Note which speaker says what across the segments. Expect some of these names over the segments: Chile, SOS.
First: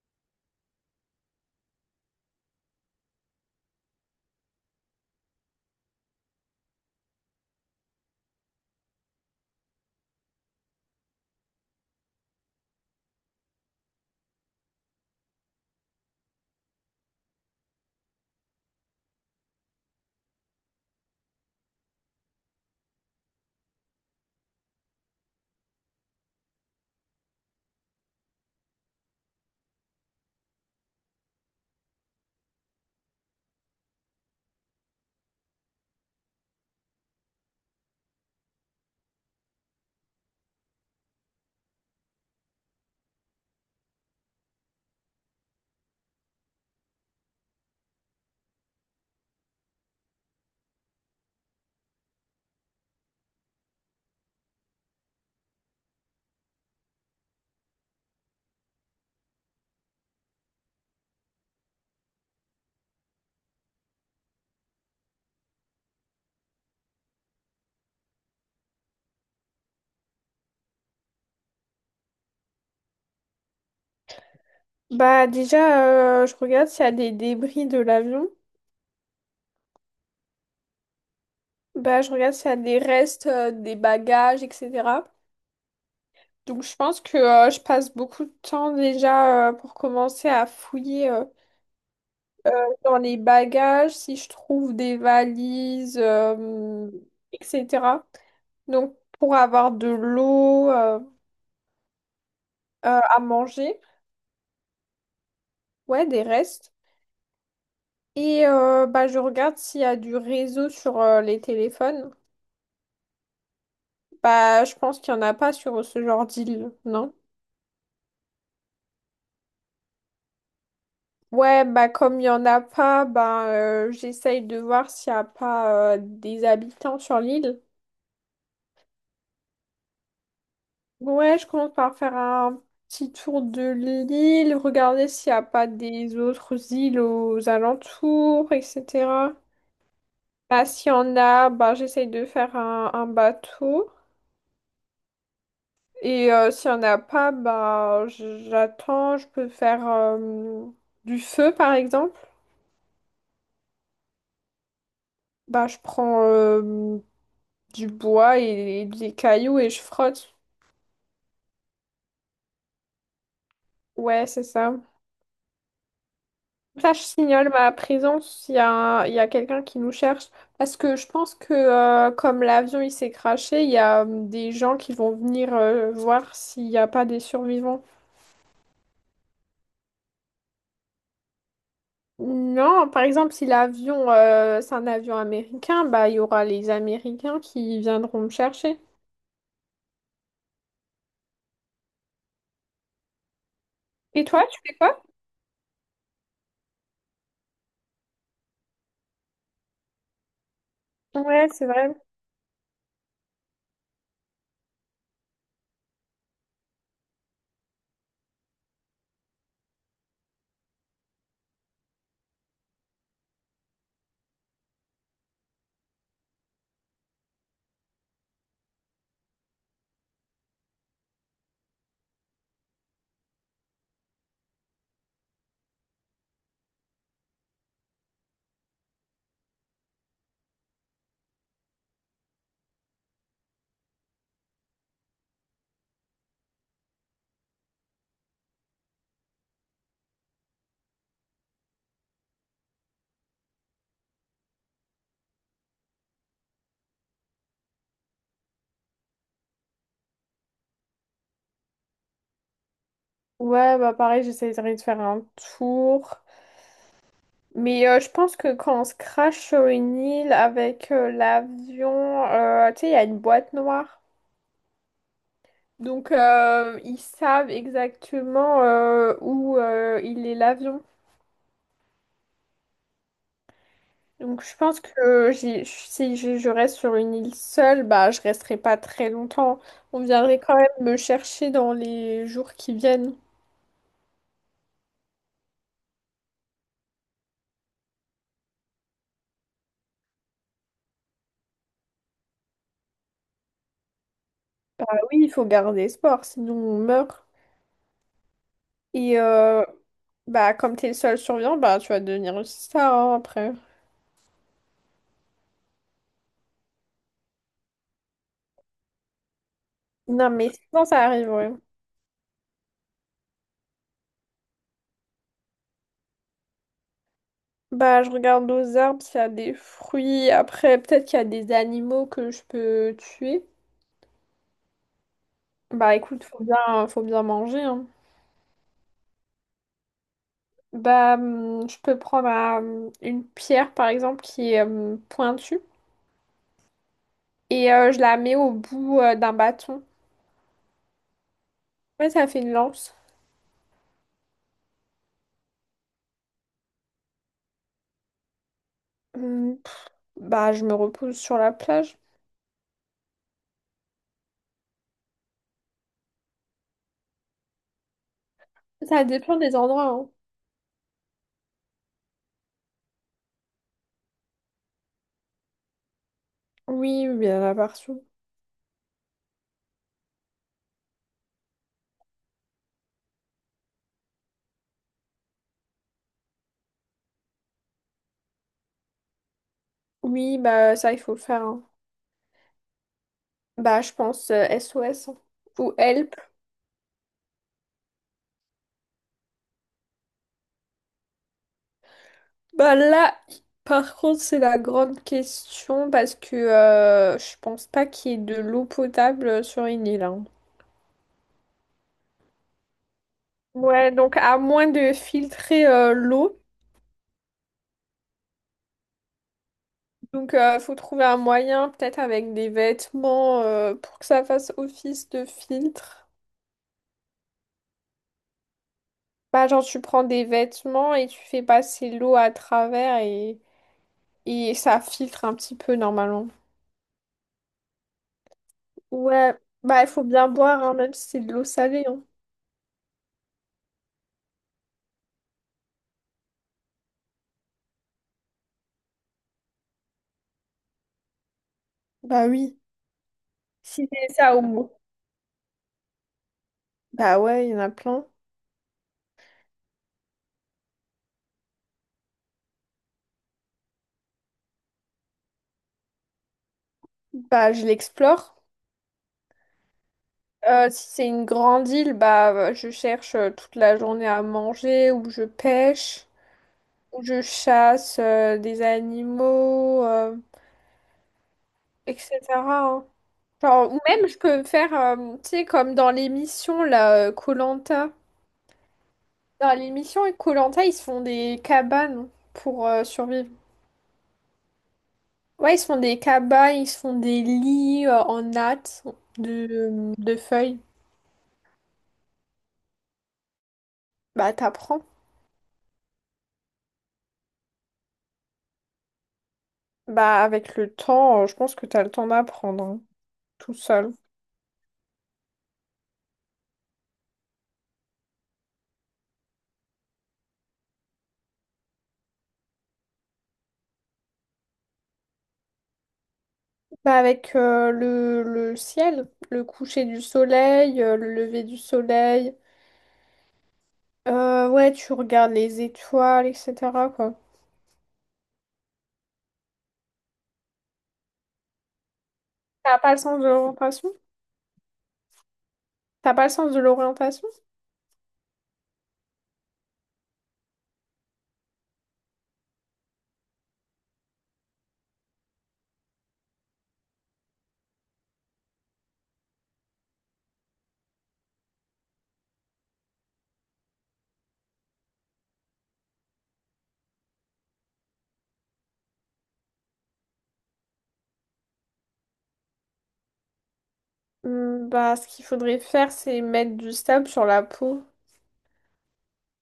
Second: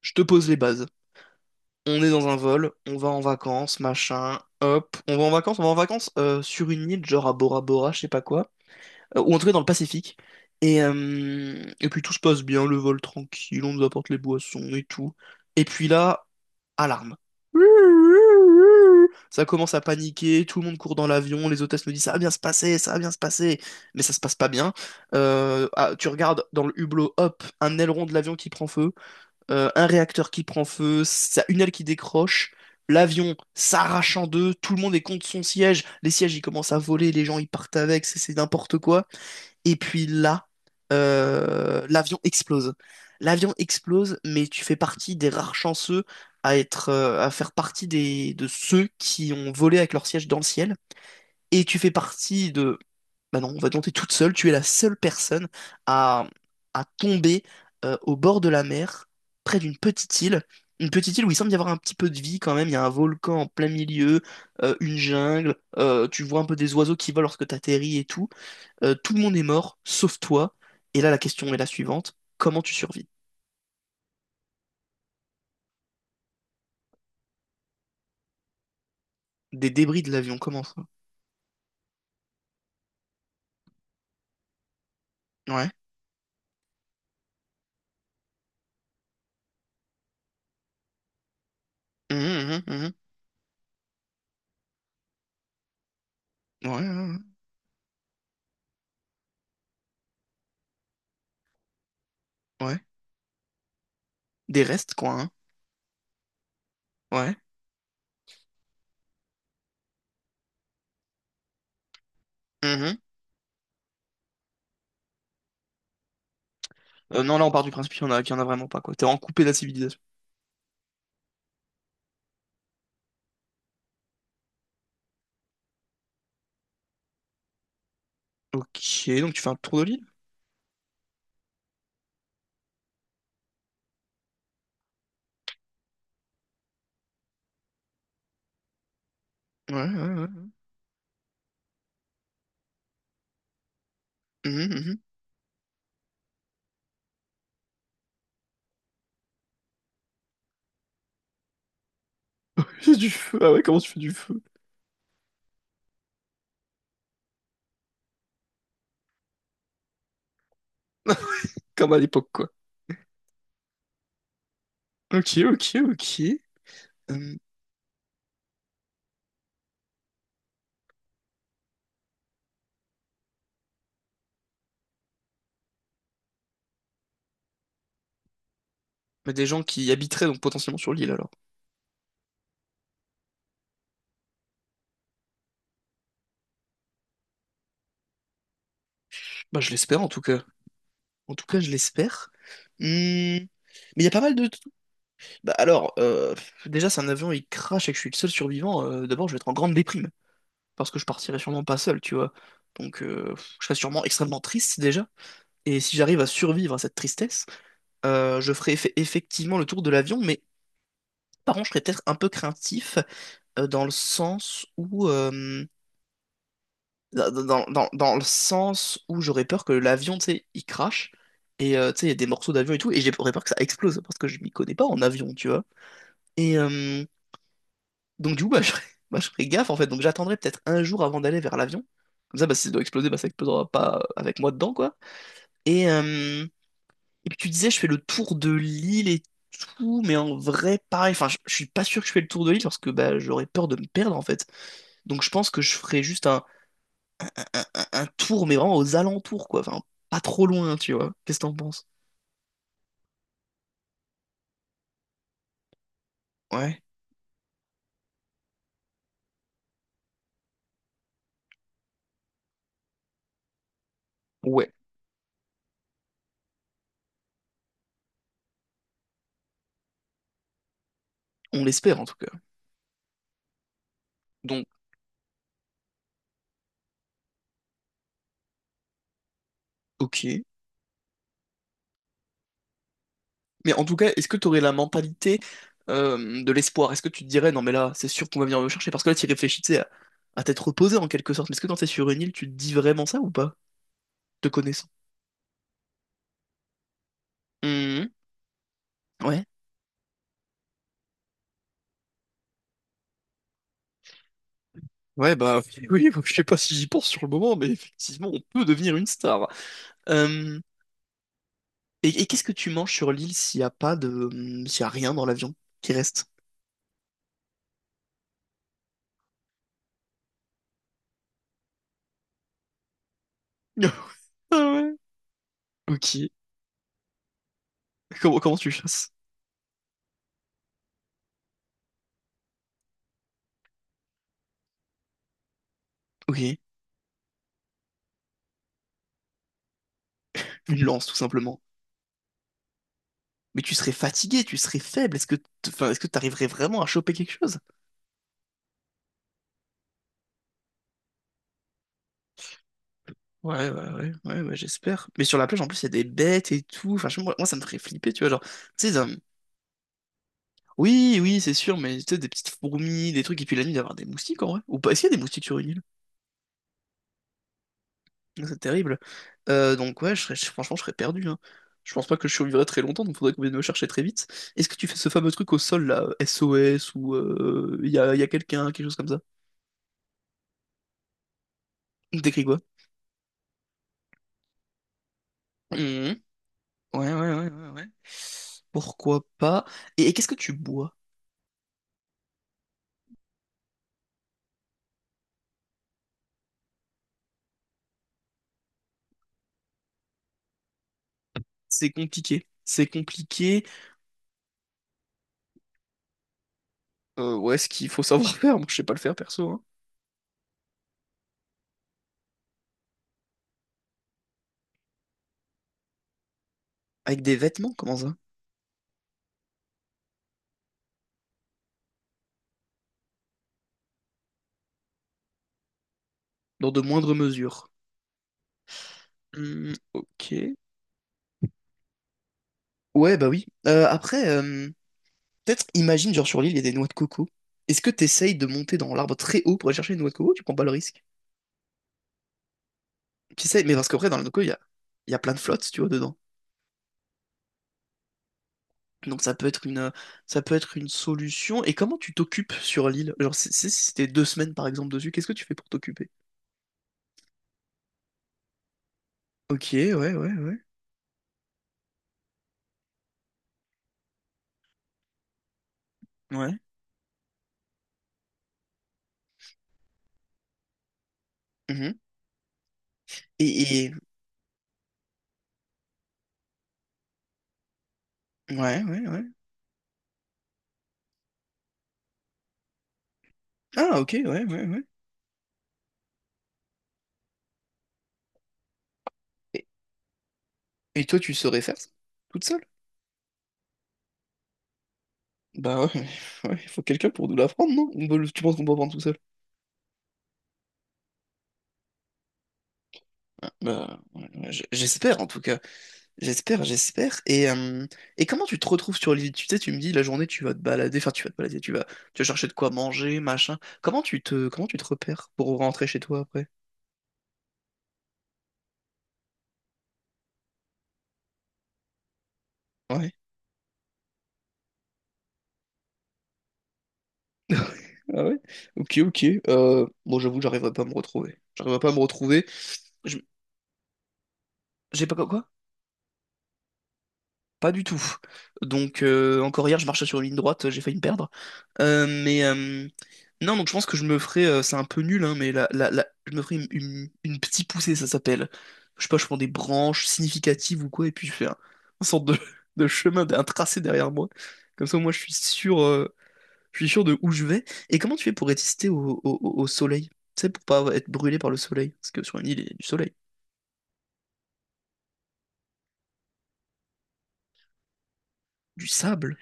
Speaker 1: Je te pose les bases. On est dans un vol, on va en vacances, machin, hop. On va en vacances, on va en vacances sur une île, genre à Bora Bora, je sais pas quoi. Ou en tout cas dans le Pacifique. Et puis tout se passe bien, le vol tranquille, on nous apporte les boissons et tout. Et puis là, alarme. Ça commence à paniquer, tout le monde court dans l'avion, les hôtesses nous disent ça va bien se passer, ça va bien se passer. Mais ça se passe pas bien. Tu regardes dans le hublot, hop, un aileron de l'avion qui prend feu. Un réacteur qui prend feu, une aile qui décroche, l'avion s'arrache en deux, tout le monde est contre son siège, les sièges ils commencent à voler, les gens ils partent avec, c'est n'importe quoi. Et puis là, l'avion explose. L'avion explose, mais tu fais partie des rares chanceux à être, à faire partie des, de ceux qui ont volé avec leur siège dans le ciel. Et tu fais partie de bah non, on va tenter toute seule. Tu es la seule personne à, à tomber au bord de la mer, près d'une petite île. Une petite île où il semble y avoir un petit peu de vie quand même. Il y a un volcan en plein milieu, une jungle. Tu vois un peu des oiseaux qui volent lorsque t'atterris et tout. Tout le monde est mort, sauf toi. Et là, la question est la suivante. Comment tu survis?
Speaker 2: Bah déjà, je regarde s'il y a des débris de l'avion.
Speaker 1: Des débris de l'avion, comment ça?
Speaker 2: Bah je regarde s'il y a des restes, des bagages, etc.
Speaker 1: Ouais.
Speaker 2: Donc je pense que je passe beaucoup de temps déjà pour commencer à fouiller
Speaker 1: Mhm, mhm,
Speaker 2: dans les bagages, si je trouve des valises,
Speaker 1: mhm. Ouais, ouais,
Speaker 2: etc. Donc pour avoir de l'eau euh,
Speaker 1: ouais. Ouais.
Speaker 2: euh, à manger,
Speaker 1: Des restes, quoi, hein.
Speaker 2: ouais, des restes.
Speaker 1: Ouais.
Speaker 2: Et bah je regarde s'il y a du réseau sur les téléphones.
Speaker 1: Mhm.
Speaker 2: Bah, je pense qu'il n'y en a pas sur ce genre d'île, non?
Speaker 1: Non, là, on part du principe qu'il y en a, qu'il y en a vraiment pas, quoi. T'es en coupé de la civilisation.
Speaker 2: Ouais, bah comme il n'y en a pas, bah, j'essaye de voir s'il n'y a pas des habitants sur l'île.
Speaker 1: Ok, donc tu fais un tour de l'île?
Speaker 2: Ouais, je commence par faire un petit tour de l'île, regarder s'il n'y a pas des autres îles aux alentours, etc.
Speaker 1: Ouais, ouais, ouais.
Speaker 2: Bah, s'il y en a, bah, j'essaye de faire un bateau.
Speaker 1: Mhm, mhm.
Speaker 2: Et s'il n'y en a pas, bah, j'attends, je peux faire du feu, par exemple.
Speaker 1: J'ai du feu. Ah ouais, comment tu fais du feu?
Speaker 2: Bah, je prends du bois et des cailloux et je frotte.
Speaker 1: Comme à l'époque, quoi.
Speaker 2: Ouais, c'est ça.
Speaker 1: Ok, ok, ok.
Speaker 2: Ça, je
Speaker 1: Hum,
Speaker 2: signale ma présence s'il y a, il y a quelqu'un qui nous cherche. Parce que je pense que comme l'avion il s'est crashé, il y a des gens qui vont venir voir s'il n'y a pas des survivants.
Speaker 1: mais des gens qui habiteraient donc potentiellement sur l'île alors.
Speaker 2: Non, par exemple, si l'avion c'est un avion américain, bah il y aura les Américains qui viendront me chercher.
Speaker 1: Bah je l'espère en tout cas. En tout cas, je l'espère. Mais il y a pas
Speaker 2: Et
Speaker 1: mal
Speaker 2: toi,
Speaker 1: de...
Speaker 2: tu fais quoi?
Speaker 1: Bah alors, déjà si un avion il crache et que je suis le seul survivant, d'abord je vais être en grande déprime. Parce que je partirai
Speaker 2: Ouais,
Speaker 1: sûrement
Speaker 2: c'est
Speaker 1: pas
Speaker 2: vrai.
Speaker 1: seul, tu vois. Donc je serai sûrement extrêmement triste déjà. Et si j'arrive à survivre à cette tristesse, je ferai effectivement le tour de l'avion, mais par contre, je serais peut-être un peu craintif dans le sens où, dans le sens où j'aurais peur que l'avion, tu sais, il crache et tu sais, il y a des morceaux d'avion et tout, et j'aurais peur que ça explose parce que je m'y connais pas en avion, tu vois. Et euh, donc du coup, bah, je ferais, bah, je ferais gaffe en fait. Donc j'attendrai peut-être un jour avant d'aller vers l'avion. Comme ça, bah, si ça doit exploser, bah, ça explosera pas avec moi dedans, quoi. Et, euh, Et puis tu disais, je fais le tour de l'île et tout, mais en vrai, pareil. Enfin, je suis pas sûr que je fais le tour de l'île parce que bah, j'aurais peur de me perdre en fait. Donc je pense que je ferais juste un, un tour, mais vraiment aux alentours, quoi. Enfin, pas trop loin, tu vois. Qu'est-ce que t'en penses?
Speaker 2: Ouais, bah pareil, j'essaierai de faire un tour.
Speaker 1: Ouais.
Speaker 2: Mais je pense que quand on se crache sur une île avec l'avion, tu sais, il y a une boîte noire.
Speaker 1: Ouais.
Speaker 2: Donc, ils savent exactement où il est l'avion.
Speaker 1: On l'espère en tout cas.
Speaker 2: Donc, je
Speaker 1: Donc,
Speaker 2: pense que si je reste sur une île seule, bah, je resterai pas très longtemps. On viendrait
Speaker 1: ok.
Speaker 2: quand même me chercher dans les jours qui viennent.
Speaker 1: Mais en tout cas, est-ce que t'aurais la mentalité de l'espoir? Est-ce que tu te dirais, non mais là, c'est sûr qu'on va venir me chercher? Parce que là, tu réfléchis, tu sais, à t'être reposé en quelque sorte. Mais est-ce que quand t'es sur une île, tu te dis vraiment ça ou pas? Te
Speaker 2: Bah
Speaker 1: connaissant.
Speaker 2: oui, il faut garder espoir, sinon on meurt.
Speaker 1: Mhm.
Speaker 2: Et
Speaker 1: Ouais.
Speaker 2: bah, comme tu es le seul survivant, bah, tu vas devenir une star hein, après.
Speaker 1: Ouais, bah oui, oui, je sais pas si j'y pense sur le moment, mais effectivement, on peut devenir une star.
Speaker 2: Non, mais
Speaker 1: Euh,
Speaker 2: sinon, ça arrive, ouais.
Speaker 1: et qu'est-ce que tu manges sur l'île s'il y a pas de, s'il y a rien dans l'avion qui reste?
Speaker 2: Bah, je regarde aux arbres, s'il y a des fruits. Après, peut-être qu'il y a des animaux que je peux tuer.
Speaker 1: Ah ouais.
Speaker 2: Bah,
Speaker 1: Ok.
Speaker 2: écoute, faut bien manger, hein.
Speaker 1: Comment, comment tu chasses?
Speaker 2: Bah, je peux prendre une pierre, par exemple, qui est pointue.
Speaker 1: Ok.
Speaker 2: Et je la mets au bout d'un bâton.
Speaker 1: Une lance, tout simplement.
Speaker 2: Ouais, ça fait une lance.
Speaker 1: Mais tu serais fatigué, tu serais faible. Est-ce que, enfin, est-ce que t'arriverais vraiment à choper quelque chose?
Speaker 2: Hum, Bah, je me repose sur la plage.
Speaker 1: Ouais, ouais, ouais, ouais, ouais, j'espère. Mais sur la plage, en plus, il y a des bêtes et tout. Enfin, moi, moi, ça me ferait flipper, tu vois. Genre, tu sais,
Speaker 2: Ça
Speaker 1: un-
Speaker 2: dépend des endroits, hein.
Speaker 1: Oui, oui, c'est sûr, mais tu sais, des petites fourmis, des trucs, et puis la nuit, d'avoir des moustiques en vrai. Ou pas, est-ce qu'il y a des moustiques sur une île?
Speaker 2: Oui, oui, il y en a partout.
Speaker 1: C'est terrible. Donc, ouais, franchement, je serais perdu, hein. Je pense pas que je survivrais très longtemps, donc faudrait qu'on vienne me chercher très vite. Est-ce que tu fais ce fameux truc au sol, là, SOS, ou y a, y a quelqu'un, quelque chose comme ça?
Speaker 2: Oui, bah, ça, il faut le faire, hein.
Speaker 1: T'écris quoi?
Speaker 2: Bah, je pense SOS. Hein. Ou help.
Speaker 1: Mhm. Ouais, ouais, ouais, ouais, ouais. Pourquoi pas? Et qu'est-ce que tu bois?
Speaker 2: Bah là, par contre, c'est la grande question parce que je pense pas qu'il y ait de l'eau potable sur une île. Hein.
Speaker 1: C'est compliqué. C'est compliqué.
Speaker 2: Ouais, donc à moins de filtrer l'eau,
Speaker 1: Ouais, ce qu'il faut savoir faire, moi, je sais pas le faire perso, hein.
Speaker 2: donc faut trouver un moyen, peut-être avec des vêtements pour que ça fasse office de filtre.
Speaker 1: Avec des vêtements, comment ça?
Speaker 2: Bah genre tu prends des vêtements et tu fais passer l'eau à travers et ça filtre un petit peu normalement.
Speaker 1: Dans de moindres mesures.
Speaker 2: Ouais,
Speaker 1: Hmm,
Speaker 2: bah il faut bien
Speaker 1: ok.
Speaker 2: boire hein, même si c'est de l'eau salée. Hein.
Speaker 1: Ouais, bah oui. Après, peut-être imagine, genre sur l'île, il y a des noix de coco. Est-ce que t'essayes de monter dans l'arbre très haut pour aller chercher une noix de coco? Tu prends pas le risque.
Speaker 2: Bah oui.
Speaker 1: T'essayes, mais parce
Speaker 2: Si
Speaker 1: qu'après,
Speaker 2: c'est
Speaker 1: dans la noix de
Speaker 2: ça au
Speaker 1: coco,
Speaker 2: moins.
Speaker 1: il y a plein de flottes, tu vois, dedans.
Speaker 2: Bah ouais, il y en a plein.
Speaker 1: Donc ça peut être ça peut être une solution. Et comment tu t'occupes sur l'île? Genre, si c'était deux semaines, par exemple, dessus, qu'est-ce que tu fais pour t'occuper?
Speaker 2: Bah je l'explore.
Speaker 1: Ok, ouais, ouais, ouais.
Speaker 2: Si c'est une grande île, bah je cherche toute la journée à manger, ou je pêche,
Speaker 1: Ouais.
Speaker 2: ou je chasse des animaux,
Speaker 1: Mhm.
Speaker 2: etc. Hein. Genre, ou
Speaker 1: Et-
Speaker 2: même je peux faire, tu sais, comme dans l'émission là, koh. Dans
Speaker 1: Ouais, ouais, ouais.
Speaker 2: l'émission koh ils se font des cabanes pour survivre.
Speaker 1: Ah, ok, ouais, ouais, ouais.
Speaker 2: Ouais, ils se font des cabanes, ils se font des lits en natte
Speaker 1: Et,
Speaker 2: de feuilles.
Speaker 1: et toi, tu saurais faire ça? Toute seule?
Speaker 2: Bah t'apprends.
Speaker 1: Bah ouais, mais- ouais, il faut quelqu'un pour nous l'apprendre, non? On peut le- tu penses qu'on peut apprendre tout seul?
Speaker 2: Bah, avec le temps, je pense que t'as le temps d'apprendre, hein,
Speaker 1: Ah,
Speaker 2: tout seul.
Speaker 1: bah, ouais, ouais, j'espère en tout cas. J'espère, j'espère. Et comment tu te retrouves sur l'île? Tu sais, tu me dis la journée tu vas te balader, enfin tu vas te balader, tu vas chercher de quoi manger, machin. Comment comment tu te repères pour rentrer chez toi après?
Speaker 2: Bah, avec le ciel, le coucher du soleil, le lever du soleil.
Speaker 1: Ouais.
Speaker 2: Ouais, tu regardes les étoiles, etc., quoi.
Speaker 1: Ah ouais? Ok, ok. Bon, j'avoue, j'arriverai pas à me retrouver. J'arriverai pas à me retrouver.
Speaker 2: T'as pas le
Speaker 1: Je-
Speaker 2: sens de l'orientation?
Speaker 1: J'ai pas quoi?
Speaker 2: T'as pas le sens de l'orientation?
Speaker 1: Pas du tout. Donc, encore hier, je marchais sur une ligne droite, j'ai failli me perdre. Mais non, donc je pense que je me ferai, c'est un peu nul, hein, mais je me ferai une, une petite poussée, ça s'appelle. Je sais pas, je prends des branches significatives ou quoi, et puis je fais un, une sorte de, de chemin, un tracé derrière moi. Comme ça, moi, je suis sûr de où je vais. Et comment tu fais pour résister au soleil? Tu sais, pour pas être brûlé par le soleil. Parce que sur une île, il y a du soleil,
Speaker 2: Hmm, bah, ce qu'il faudrait faire, c'est mettre du sable sur la peau.
Speaker 1: du sable.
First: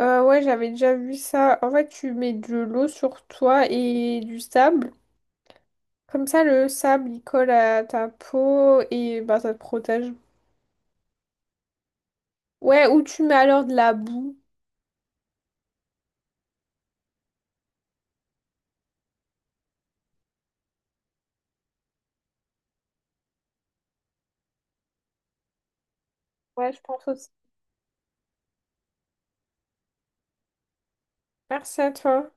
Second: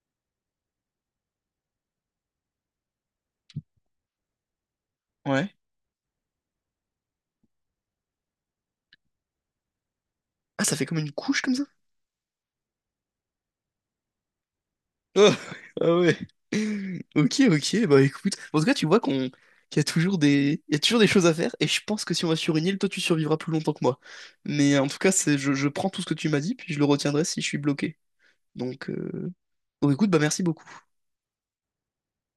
Speaker 2: Ouais, j'avais déjà vu ça. En fait, tu mets de l'eau sur toi et du sable.
Speaker 1: Ouais.
Speaker 2: Comme ça, le sable, il colle à ta peau et bah, ça te protège.
Speaker 1: Ah, ça fait comme une couche comme ça?
Speaker 2: Ouais, ou tu mets alors de la boue.
Speaker 1: Ah ah ouais. Ok, ok, bah écoute. En tout cas, tu vois qu'il y a toujours des... il y a toujours des choses à faire, et je pense que si on va sur une île, toi tu survivras plus longtemps que moi. Mais en tout cas, c'est je prends tout ce que tu m'as dit, puis
Speaker 2: Ouais,
Speaker 1: je
Speaker 2: je
Speaker 1: le
Speaker 2: pense
Speaker 1: retiendrai
Speaker 2: aussi.
Speaker 1: si je suis bloqué. Donc, euh, donc écoute, bah merci beaucoup.
Speaker 2: Merci à toi.